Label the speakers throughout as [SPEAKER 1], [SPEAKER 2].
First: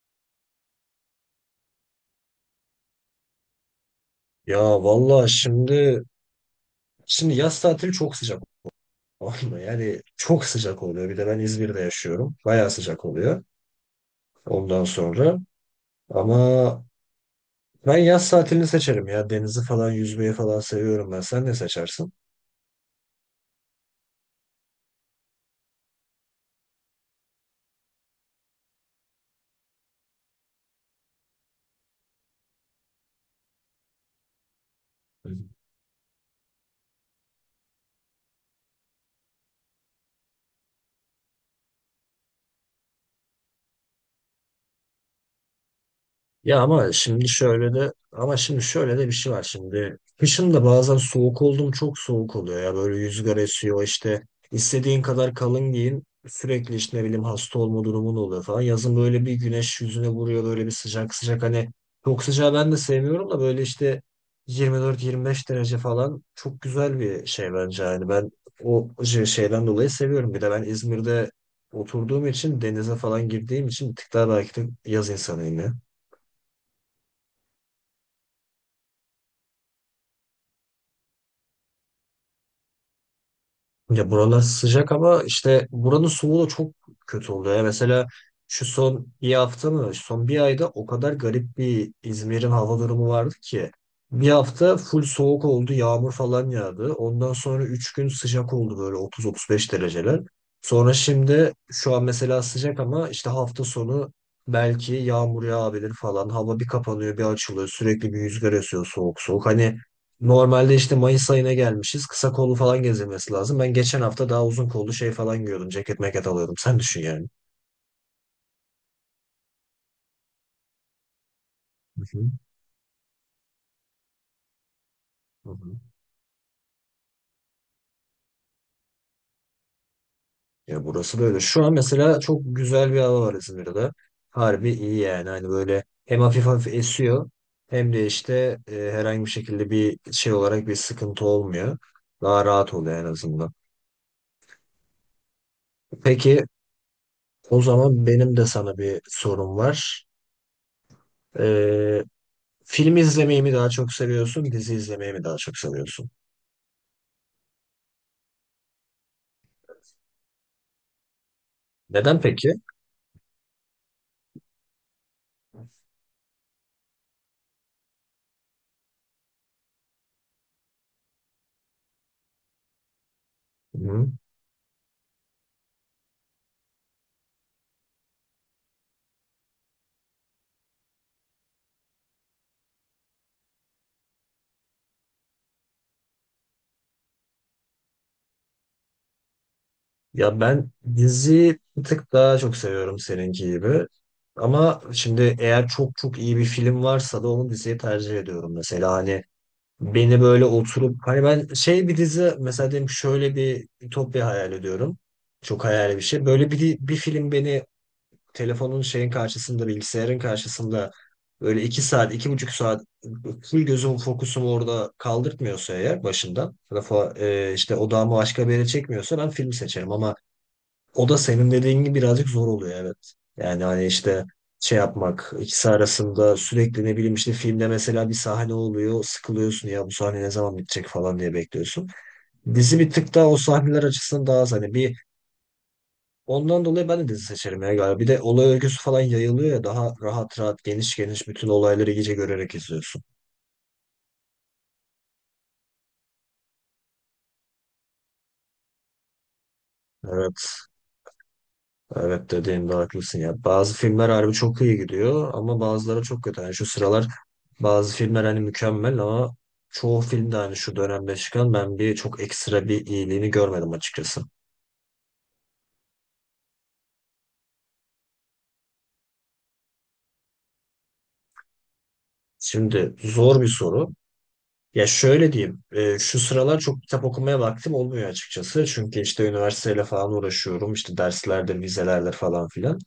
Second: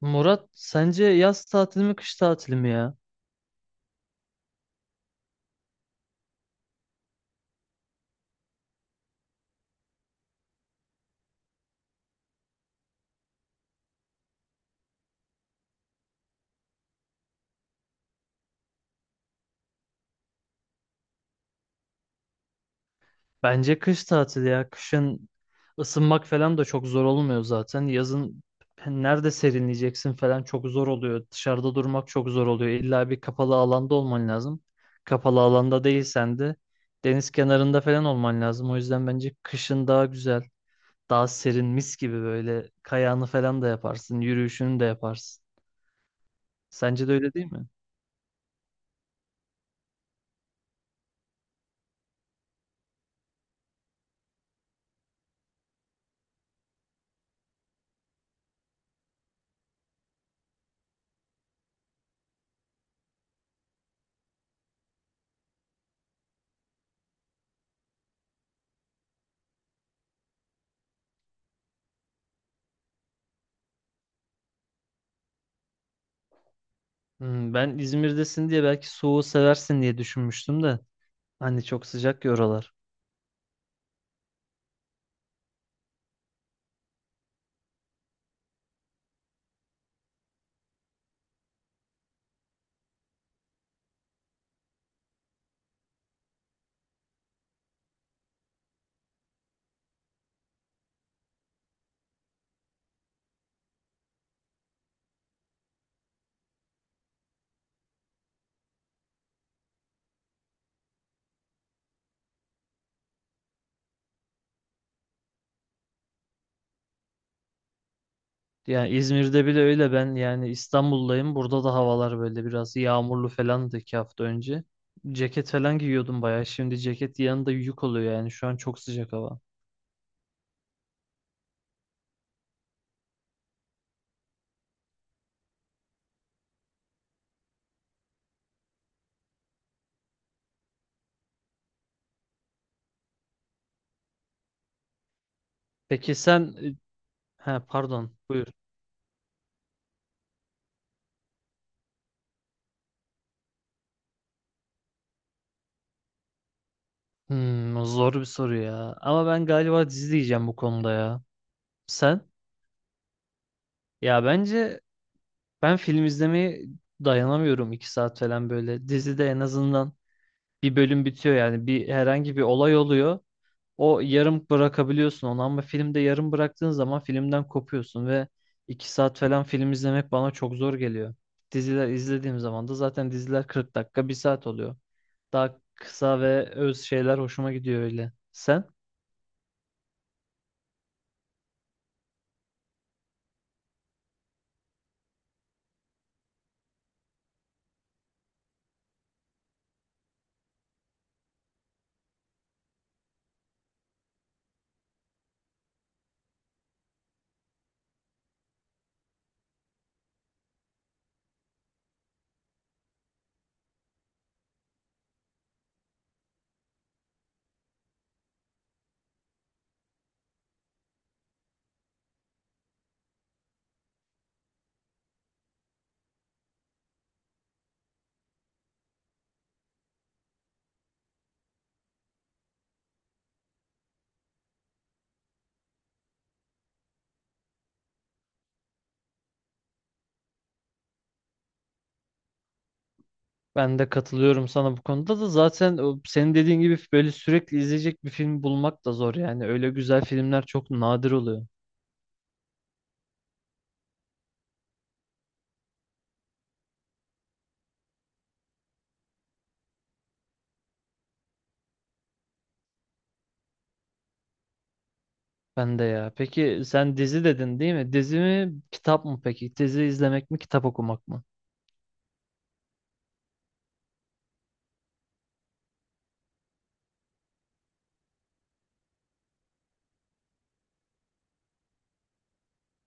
[SPEAKER 1] Murat sence yaz tatili mi kış tatili mi ya?
[SPEAKER 2] Ya valla şimdi, yaz tatili çok sıcak olmuyor. Yani çok sıcak oluyor. Bir de ben İzmir'de yaşıyorum. Bayağı sıcak oluyor ondan sonra. Ama ben yaz tatilini seçerim ya. Denizi falan yüzmeyi falan seviyorum ben. Sen ne seçersin?
[SPEAKER 1] Bence kış tatili ya. Kışın ısınmak falan da çok zor olmuyor zaten. Yazın nerede serinleyeceksin falan çok zor oluyor. Dışarıda durmak çok zor oluyor. İlla bir kapalı alanda olman lazım. Kapalı alanda değilsen de deniz kenarında falan olman lazım. O yüzden bence kışın daha güzel, daha serin, mis gibi böyle kayağını falan da yaparsın, yürüyüşünü de yaparsın.
[SPEAKER 2] Ya ama
[SPEAKER 1] Sence de
[SPEAKER 2] şimdi
[SPEAKER 1] öyle değil mi?
[SPEAKER 2] şöyle de, bir şey var şimdi. Kışın da bazen soğuk oldum, çok soğuk oluyor ya, böyle rüzgar esiyor işte, istediğin kadar kalın giyin sürekli işte, ne bileyim, hasta olma durumun oluyor falan. Yazın böyle bir güneş yüzüne vuruyor, böyle bir sıcak sıcak, hani çok sıcağı ben de sevmiyorum da böyle işte 24-25 derece falan çok güzel bir şey bence. Yani ben o şey, şeyden dolayı seviyorum. Bir de ben İzmir'de oturduğum için, denize falan girdiğim için bir tık daha belki de yaz insanıyım ya.
[SPEAKER 1] Hmm, ben İzmir'desin diye belki soğuğu seversin diye düşünmüştüm de. Hani çok sıcak ya oralar.
[SPEAKER 2] Ya buralar sıcak ama işte buranın soğuğu da çok kötü oluyor. Ya mesela şu son bir hafta mı, son bir ayda o kadar garip bir İzmir'in hava durumu vardı ki. Bir hafta full soğuk oldu, yağmur falan yağdı. Ondan sonra 3 gün sıcak oldu, böyle 30-35 dereceler. Sonra şimdi şu an mesela sıcak ama işte hafta sonu belki yağmur yağabilir falan. Hava bir kapanıyor, bir açılıyor. Sürekli bir rüzgar esiyor soğuk soğuk. Hani normalde işte Mayıs ayına gelmişiz. Kısa kollu falan gezilmesi lazım. Ben geçen hafta daha uzun kollu şey falan giyiyordum. Ceket meket alıyordum. Sen düşün yani.
[SPEAKER 1] Yani İzmir'de bile öyle, ben yani İstanbul'dayım. Burada da
[SPEAKER 2] Hı
[SPEAKER 1] havalar
[SPEAKER 2] hı.
[SPEAKER 1] böyle biraz yağmurlu falandı iki hafta önce.
[SPEAKER 2] Hı
[SPEAKER 1] Ceket
[SPEAKER 2] hı.
[SPEAKER 1] falan giyiyordum bayağı. Şimdi ceket yanında yük oluyor yani. Şu an çok sıcak hava.
[SPEAKER 2] Ya burası böyle. Şu an mesela çok güzel bir hava var İzmir'de. Harbi iyi yani. Hani böyle hem hafif hafif esiyor, hem de işte, herhangi bir şekilde bir şey olarak bir sıkıntı olmuyor. Daha rahat oluyor en azından.
[SPEAKER 1] Peki sen...
[SPEAKER 2] Peki,
[SPEAKER 1] ha
[SPEAKER 2] o zaman
[SPEAKER 1] pardon,
[SPEAKER 2] benim de
[SPEAKER 1] buyur.
[SPEAKER 2] sana bir sorum var. E, Film izlemeyi mi daha çok seviyorsun, dizi izlemeyi mi daha çok seviyorsun?
[SPEAKER 1] Hmm, o zor bir soru ya. Ama ben galiba dizi diyeceğim bu konuda ya.
[SPEAKER 2] Neden
[SPEAKER 1] Sen?
[SPEAKER 2] peki?
[SPEAKER 1] Ya bence ben film izlemeye dayanamıyorum iki saat falan böyle. Dizide en azından bir bölüm bitiyor, yani bir herhangi bir olay oluyor. O,
[SPEAKER 2] Hı.
[SPEAKER 1] yarım bırakabiliyorsun onu, ama filmde yarım bıraktığın zaman filmden kopuyorsun ve iki saat falan film izlemek bana çok zor geliyor. Diziler izlediğim zaman da zaten diziler 40 dakika bir saat oluyor. Daha kısa ve öz şeyler hoşuma gidiyor öyle. Sen?
[SPEAKER 2] Ya ben dizi bir tık daha çok seviyorum, seninki gibi. Ama şimdi eğer çok çok iyi bir film varsa da onu diziye tercih ediyorum mesela. Hani beni böyle oturup, hani ben şey, bir dizi mesela, diyelim ki şöyle bir ütopya hayal ediyorum. Çok hayali bir şey. Böyle bir, bir film beni telefonun şeyin karşısında, bilgisayarın karşısında böyle iki saat, iki buçuk saat full gözüm fokusumu orada kaldırtmıyorsa eğer başından, ya da işte odağımı başka bir yere çekmiyorsa, ben film seçerim. Ama o da senin dediğin gibi birazcık zor oluyor, evet. Yani hani işte şey yapmak ikisi arasında, sürekli ne bileyim, işte filmde mesela bir sahne oluyor, sıkılıyorsun ya, bu sahne ne zaman bitecek falan diye bekliyorsun. Dizi bir tık daha o sahneler açısından daha az, hani bir ondan dolayı ben de dizi seçerim ya galiba. Bir de olay örgüsü falan yayılıyor ya, daha rahat rahat, geniş geniş bütün olayları iyice görerek izliyorsun.
[SPEAKER 1] Ben de katılıyorum sana bu konuda da, zaten o senin dediğin gibi böyle sürekli izleyecek bir film bulmak da zor yani. Öyle güzel filmler
[SPEAKER 2] Evet,
[SPEAKER 1] çok nadir oluyor.
[SPEAKER 2] evet, dediğinde haklısın ya. Bazı filmler harbi çok iyi gidiyor ama bazıları çok kötü. Yani şu sıralar bazı filmler hani mükemmel ama çoğu filmde, hani şu dönemde çıkan, ben bir çok ekstra bir iyiliğini görmedim açıkçası.
[SPEAKER 1] Ben de ya. Peki sen dizi dedin değil mi? Dizi mi, kitap mı peki? Dizi izlemek mi, kitap okumak mı?
[SPEAKER 2] Şimdi zor bir soru. Ya şöyle diyeyim, şu sıralar çok kitap okumaya vaktim olmuyor açıkçası. Çünkü işte üniversiteyle falan uğraşıyorum. İşte derslerdir, vizelerdir, falan filan.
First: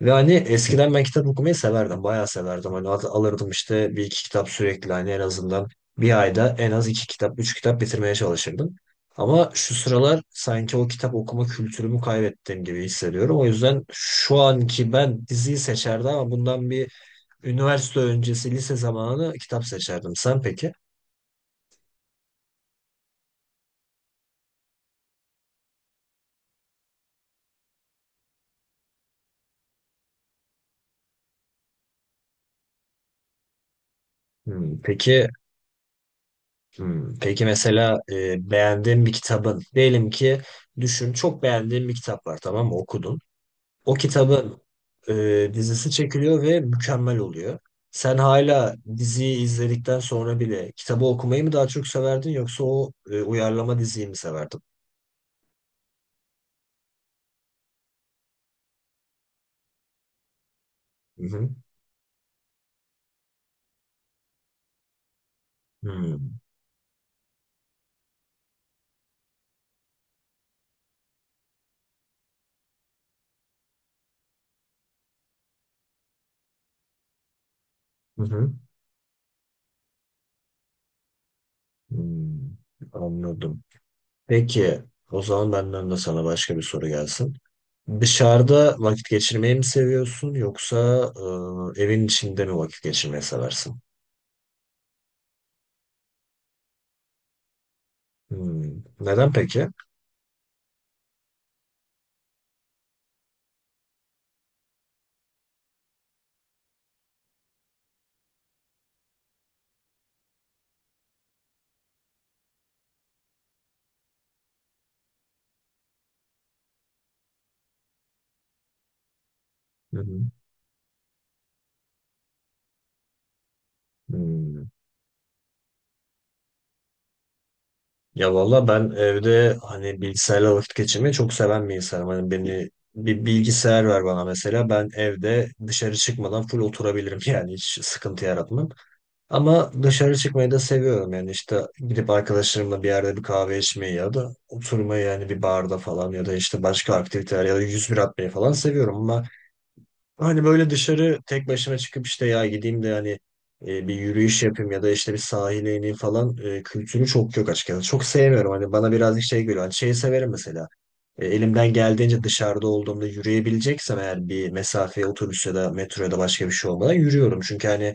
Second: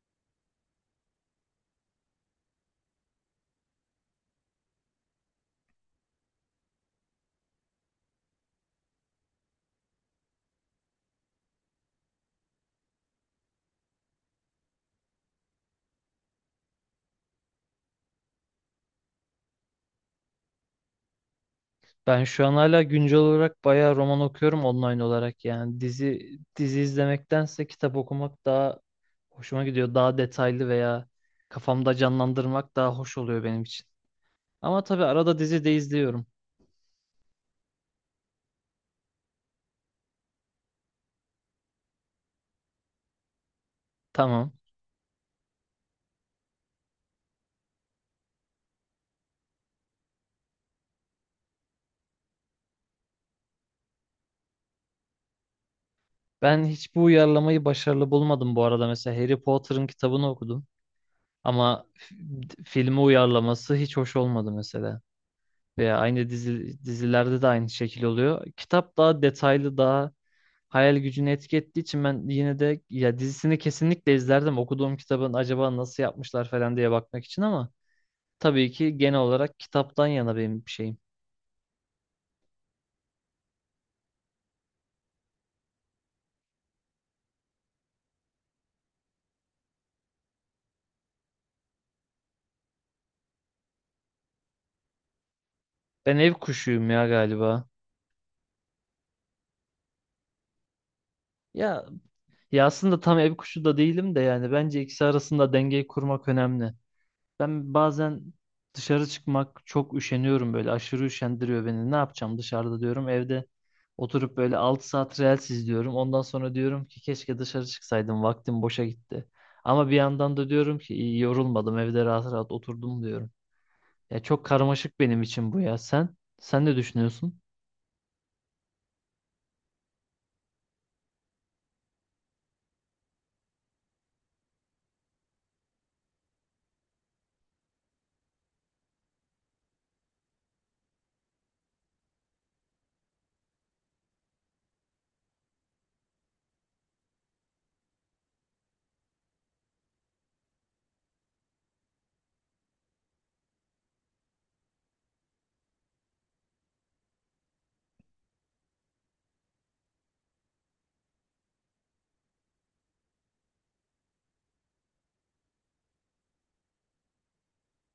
[SPEAKER 2] Ve hani eskiden ben kitap okumayı severdim, bayağı severdim. Hani alırdım işte bir iki kitap sürekli, hani en azından bir ayda en az iki kitap, üç kitap bitirmeye çalışırdım. Ama şu sıralar sanki o kitap okuma kültürümü kaybettiğim gibi hissediyorum. O yüzden şu anki ben diziyi seçerdim ama bundan bir üniversite öncesi, lise zamanı kitap seçerdim. Sen peki?
[SPEAKER 1] Ben şu an hala güncel olarak bayağı roman okuyorum, online olarak yani. Dizi izlemektense kitap okumak daha hoşuma gidiyor. Daha detaylı veya kafamda canlandırmak daha hoş oluyor benim için.
[SPEAKER 2] Hmm.
[SPEAKER 1] Ama tabii
[SPEAKER 2] Peki.
[SPEAKER 1] arada dizi de izliyorum.
[SPEAKER 2] Hmm. Peki mesela, beğendiğin bir kitabın, diyelim ki düşün çok beğendiğin bir kitap var, tamam mı, okudun. O
[SPEAKER 1] Tamam.
[SPEAKER 2] kitabın dizisi çekiliyor ve mükemmel oluyor. Sen hala diziyi izledikten sonra bile kitabı okumayı mı daha çok severdin, yoksa o uyarlama diziyi mi severdin?
[SPEAKER 1] Ben hiç bu uyarlamayı başarılı bulmadım bu arada. Mesela Harry Potter'ın kitabını okudum.
[SPEAKER 2] Hı hı.
[SPEAKER 1] Ama filmi uyarlaması hiç hoş olmadı mesela. Veya aynı
[SPEAKER 2] Hmm.
[SPEAKER 1] dizi, dizilerde de aynı şekil oluyor. Kitap daha detaylı, daha hayal gücünü etki ettiği için ben yine de ya dizisini kesinlikle izlerdim. Okuduğum kitabın acaba nasıl yapmışlar falan diye bakmak için, ama
[SPEAKER 2] Hı hı.
[SPEAKER 1] tabii ki genel olarak kitaptan yana benim bir şeyim.
[SPEAKER 2] Hmm, anladım. Peki, o zaman benden de sana başka bir soru gelsin. Dışarıda vakit geçirmeyi mi seviyorsun, yoksa evin içinde mi vakit geçirmeyi seversin?
[SPEAKER 1] Ben ev kuşuyum ya galiba.
[SPEAKER 2] Hmm. Neden peki?
[SPEAKER 1] Ya ya aslında tam ev kuşu da değilim de, yani bence ikisi arasında dengeyi kurmak önemli. Ben bazen dışarı çıkmak çok üşeniyorum, böyle aşırı üşendiriyor beni. Ne yapacağım dışarıda diyorum. Evde oturup böyle 6 saat Reels izliyorum. Ondan sonra diyorum ki keşke dışarı çıksaydım. Vaktim boşa gitti. Ama bir
[SPEAKER 2] Hı hı.
[SPEAKER 1] yandan da diyorum ki iyi, yorulmadım. Evde rahat rahat oturdum diyorum. Ya çok
[SPEAKER 2] Hmm.
[SPEAKER 1] karmaşık benim için bu ya. Sen ne düşünüyorsun?
[SPEAKER 2] Ya valla ben evde, hani bilgisayarla vakit geçirmeyi çok seven bir insanım. Hani beni bir bilgisayar ver bana mesela, ben evde dışarı çıkmadan full oturabilirim yani, hiç sıkıntı yaratmam. Ama dışarı çıkmayı da seviyorum yani, işte gidip arkadaşlarımla bir yerde bir kahve içmeyi, ya da oturmayı yani bir barda falan, ya da işte başka aktiviteler, ya da 101 atmayı falan seviyorum ama. Hani böyle dışarı tek başıma çıkıp işte, ya gideyim de hani bir yürüyüş yapayım, ya da işte bir sahile ineyim falan, kültürü çok yok açıkçası. Çok sevmiyorum, hani bana birazcık şey geliyor. Hani şeyi severim mesela. Elimden geldiğince dışarıda olduğumda, yürüyebileceksem eğer bir mesafeye, otobüs ya da metro ya da başka bir şey olmadan yürüyorum. Çünkü hani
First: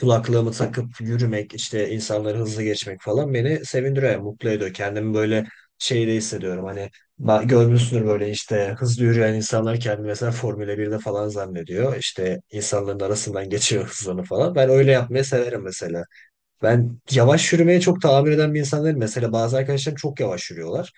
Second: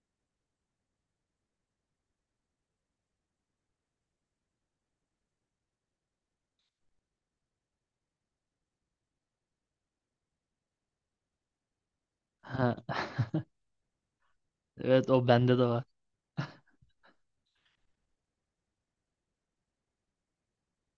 [SPEAKER 2] kulaklığımı takıp yürümek, işte insanları hızlı geçmek falan beni sevindiriyor, mutlu ediyor. Kendimi böyle şeyde hissediyorum hani, görmüşsündür böyle, işte hızlı yürüyen insanlar kendini mesela Formula birde falan zannediyor. İşte
[SPEAKER 1] Ha,
[SPEAKER 2] insanların arasından geçiyor hızlarını falan. Ben öyle
[SPEAKER 1] evet,
[SPEAKER 2] yapmayı
[SPEAKER 1] o bende
[SPEAKER 2] severim
[SPEAKER 1] de var.
[SPEAKER 2] mesela. Ben yavaş yürümeye çok tahammül eden bir insan değilim. Mesela bazı arkadaşlarım çok yavaş yürüyorlar.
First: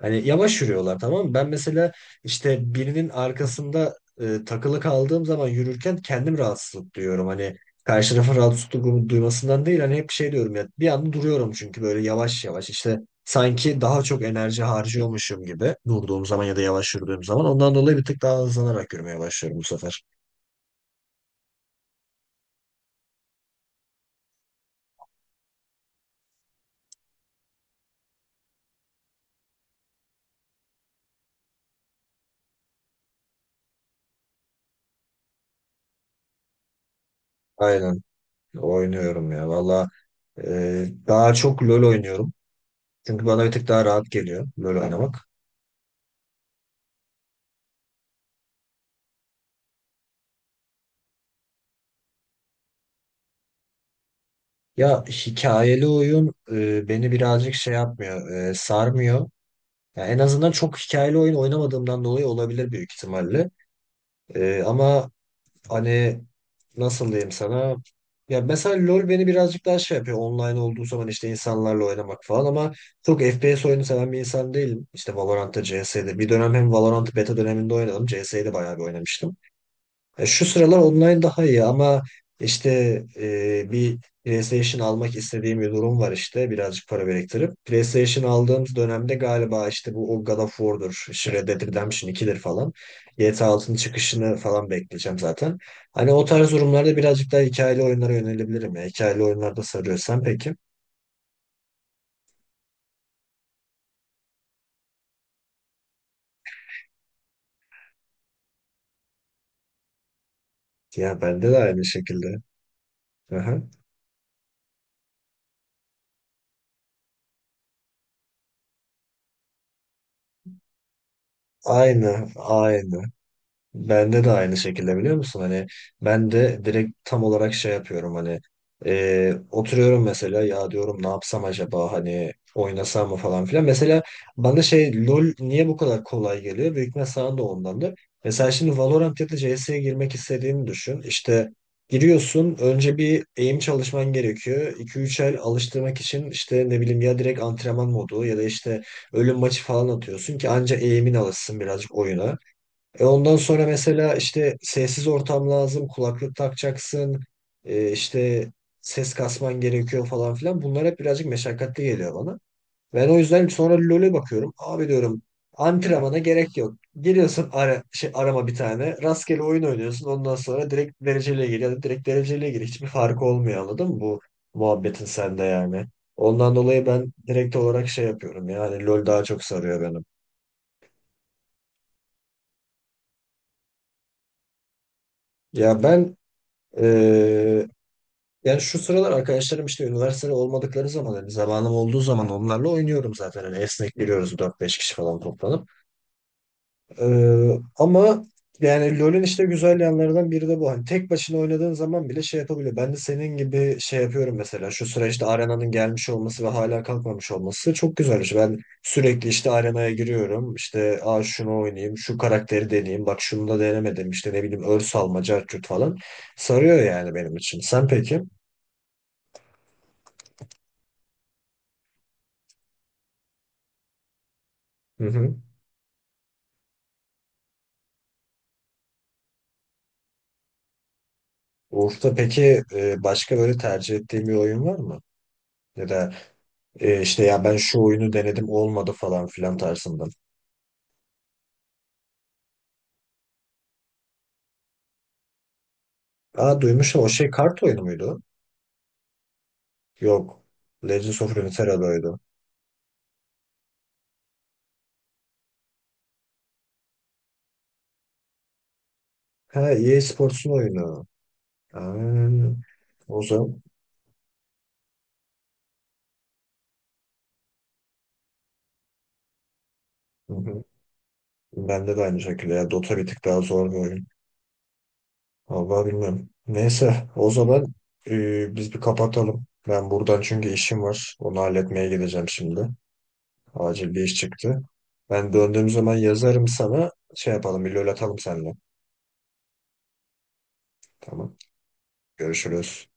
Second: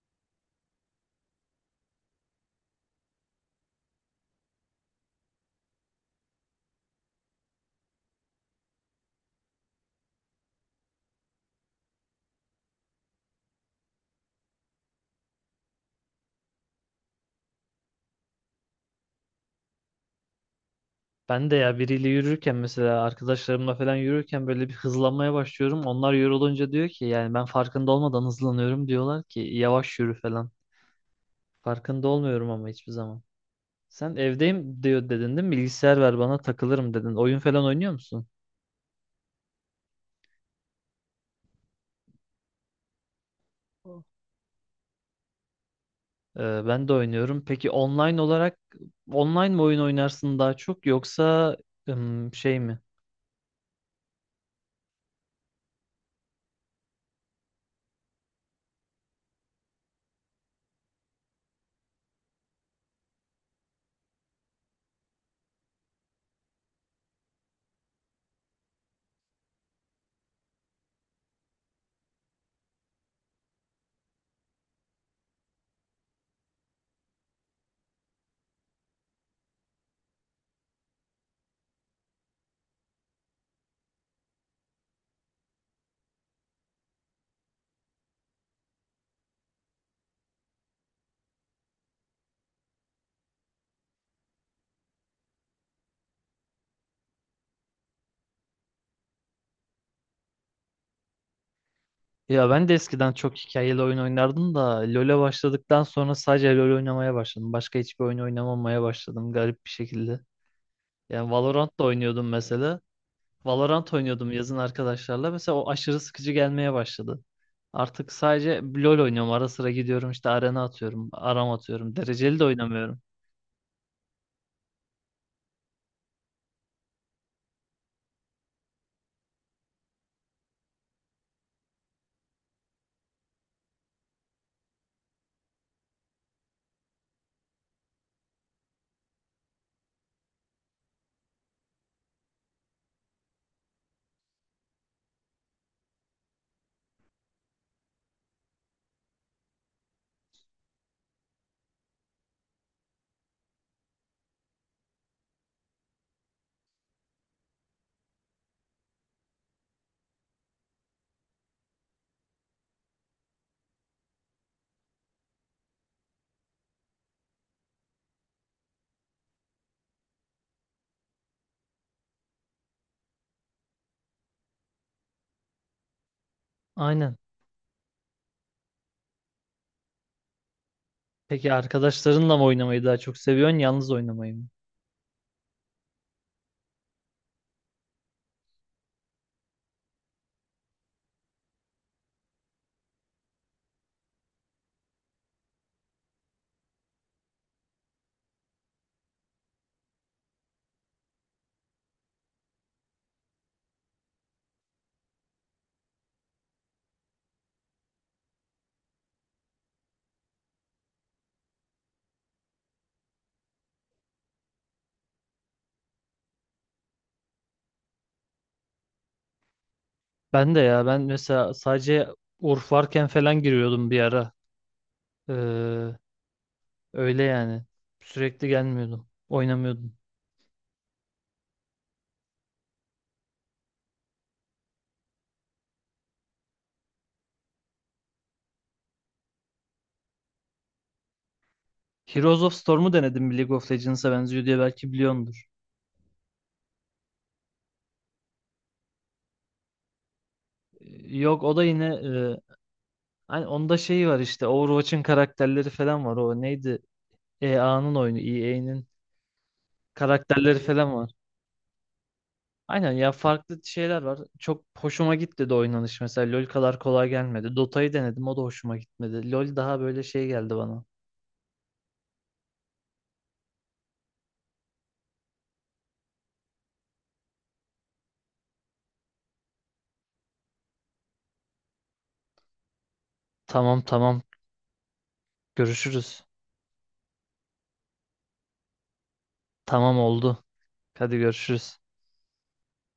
[SPEAKER 2] Hani yavaş yürüyorlar, tamam mı? Ben mesela işte birinin arkasında takılı kaldığım zaman yürürken kendim rahatsızlık duyuyorum. Hani karşı tarafın rahatsızlık duymasından değil, hani hep şey diyorum ya, bir anda duruyorum. Çünkü böyle yavaş yavaş işte, sanki daha çok enerji harcıyormuşum gibi durduğum zaman ya da yavaş yürüdüğüm zaman, ondan dolayı bir tık daha hızlanarak yürümeye başlıyorum bu sefer.
[SPEAKER 1] Ben de ya, biriyle yürürken mesela arkadaşlarımla falan yürürken böyle bir hızlanmaya başlıyorum. Onlar yorulunca diyor ki, yani ben farkında olmadan hızlanıyorum, diyorlar ki yavaş yürü falan. Farkında olmuyorum ama hiçbir zaman. Sen evdeyim diyor dedin değil mi? Bilgisayar ver bana takılırım dedin. Oyun falan oynuyor
[SPEAKER 2] Aynen,
[SPEAKER 1] musun?
[SPEAKER 2] oynuyorum ya valla, daha çok LoL oynuyorum. Çünkü bana bir tık daha rahat geliyor LoL oynamak.
[SPEAKER 1] Ben de oynuyorum. Peki online olarak, online mi oyun oynarsın daha çok, yoksa şey mi?
[SPEAKER 2] Ya hikayeli oyun beni birazcık şey yapmıyor, sarmıyor. Ya en azından çok hikayeli oyun oynamadığımdan dolayı olabilir büyük ihtimalle. Ama hani, nasıl diyeyim sana? Ya mesela LoL beni birazcık daha şey yapıyor. Online olduğu zaman işte insanlarla oynamak falan, ama çok FPS oyunu seven bir insan değilim. İşte Valorant'ta, CS'de. Bir dönem hem Valorant'ı beta döneminde oynadım. CS'de bayağı bir oynamıştım. Şu sıralar online daha iyi ama işte, bir PlayStation almak istediğim bir durum var, işte birazcık para biriktirip. PlayStation aldığım dönemde galiba işte bu o God of War'dur, işte Red Dead Redemption 2'dir falan. GTA 6'nın çıkışını falan bekleyeceğim zaten. Hani o tarz durumlarda birazcık daha hikayeli oyunlara yönelebilirim. Ya, hikayeli oyunlarda sarıyorsan peki.
[SPEAKER 1] Ya ben de eskiden çok hikayeli oyun oynardım da LoL'e başladıktan sonra sadece LoL oynamaya başladım. Başka hiçbir oyun oynamamaya başladım garip bir şekilde.
[SPEAKER 2] Ya
[SPEAKER 1] Yani
[SPEAKER 2] bende de
[SPEAKER 1] Valorant
[SPEAKER 2] aynı
[SPEAKER 1] da oynuyordum
[SPEAKER 2] şekilde.
[SPEAKER 1] mesela.
[SPEAKER 2] Aha.
[SPEAKER 1] Valorant oynuyordum yazın arkadaşlarla. Mesela o aşırı sıkıcı gelmeye başladı. Artık sadece LoL oynuyorum. Ara sıra gidiyorum işte arena atıyorum, aram atıyorum.
[SPEAKER 2] Aynı,
[SPEAKER 1] Dereceli de oynamıyorum.
[SPEAKER 2] aynı. Bende de aynı şekilde biliyor musun? Hani ben de direkt tam olarak şey yapıyorum hani, oturuyorum mesela, ya diyorum ne yapsam acaba, hani oynasam mı falan filan. Mesela bana şey, LoL niye bu kadar kolay geliyor? Büyük ihtimal sana da ondandır. Mesela şimdi Valorant ya da CS'ye girmek istediğini düşün. İşte giriyorsun, önce bir eğim çalışman gerekiyor. İki üç el alıştırmak için işte, ne bileyim, ya direkt antrenman modu ya da işte ölüm maçı falan atıyorsun ki anca eğimin alışsın birazcık oyuna. E, ondan sonra mesela işte sessiz ortam lazım, kulaklık takacaksın, işte ses kasman gerekiyor falan filan. Bunlar hep birazcık meşakkatli geliyor bana. Ben o yüzden sonra LoL'e bakıyorum. Abi, diyorum, antrenmana gerek yok. Geliyorsun ara, şey, arama bir tane. Rastgele oyun oynuyorsun. Ondan sonra direkt dereceliğe gir, ya da direkt dereceliğe gir. Hiçbir farkı olmuyor, anladın mı bu muhabbetin sende yani. Ondan dolayı ben
[SPEAKER 1] Aynen.
[SPEAKER 2] direkt olarak şey yapıyorum yani, LoL daha çok sarıyor benim.
[SPEAKER 1] Peki arkadaşlarınla mı oynamayı daha çok seviyorsun, yalnız oynamayı mı?
[SPEAKER 2] Ya ben eee, yani şu sıralar arkadaşlarım işte üniversitede olmadıkları zaman, hani zamanım olduğu zaman onlarla oynuyorum zaten. Hani esnek giriyoruz 4-5 kişi falan toplanıp. Ee, Ama yani LoL'ün işte güzel yanlarından biri de bu. Hani tek başına oynadığın zaman bile şey yapabiliyor. Ben de senin gibi şey yapıyorum mesela. Şu sıra işte Arena'nın gelmiş olması ve hala kalkmamış olması çok güzel güzelmiş. Ben sürekli işte Arena'ya giriyorum. İşte, aa, şunu oynayayım, şu karakteri deneyeyim. Bak şunu da denemedim. İşte ne bileyim, örs alma, cartçut falan. Sarıyor yani benim için. Sen peki?
[SPEAKER 1] Ben de ya, ben mesela sadece Urf varken falan giriyordum bir ara.
[SPEAKER 2] Hı hı.
[SPEAKER 1] Ee, Öyle yani. Sürekli gelmiyordum. Oynamıyordum.
[SPEAKER 2] Uğur'da peki, başka böyle tercih ettiğin bir oyun var mı? Ya da işte, ya ben şu oyunu denedim olmadı falan filan tarzından.
[SPEAKER 1] Heroes of Storm'u denedim, bir League of Legends'a benziyor diye, belki biliyordur.
[SPEAKER 2] Aa, duymuşum. O şey kart oyunu muydu? Yok. Legends of
[SPEAKER 1] Yok, o da yine
[SPEAKER 2] Runeterra'daydı.
[SPEAKER 1] e, hani onda şeyi var, işte Overwatch'ın karakterleri falan var. O neydi? EA'nın oyunu, EA'nin
[SPEAKER 2] Ha, EA Sports'un
[SPEAKER 1] karakterleri
[SPEAKER 2] oyunu.
[SPEAKER 1] falan var.
[SPEAKER 2] Aa,
[SPEAKER 1] Aynen ya,
[SPEAKER 2] o zaman
[SPEAKER 1] farklı şeyler var. Çok hoşuma gitti de oynanış mesela. LoL kadar kolay gelmedi. Dota'yı denedim, o da hoşuma gitmedi. LoL daha böyle şey
[SPEAKER 2] hı
[SPEAKER 1] geldi
[SPEAKER 2] hı.
[SPEAKER 1] bana.
[SPEAKER 2] Bende de aynı şekilde ya, Dota bir tık daha zor bir oyun. Vallahi bilmiyorum. Neyse, o zaman biz bir kapatalım. Ben buradan, çünkü işim var. Onu halletmeye gideceğim şimdi.
[SPEAKER 1] Tamam
[SPEAKER 2] Acil bir iş
[SPEAKER 1] tamam,
[SPEAKER 2] çıktı. Ben döndüğüm zaman
[SPEAKER 1] görüşürüz.
[SPEAKER 2] yazarım sana. Şey yapalım, bir lol atalım seninle.
[SPEAKER 1] Tamam oldu. Hadi
[SPEAKER 2] Tamam.
[SPEAKER 1] görüşürüz.
[SPEAKER 2] Görüşürüz.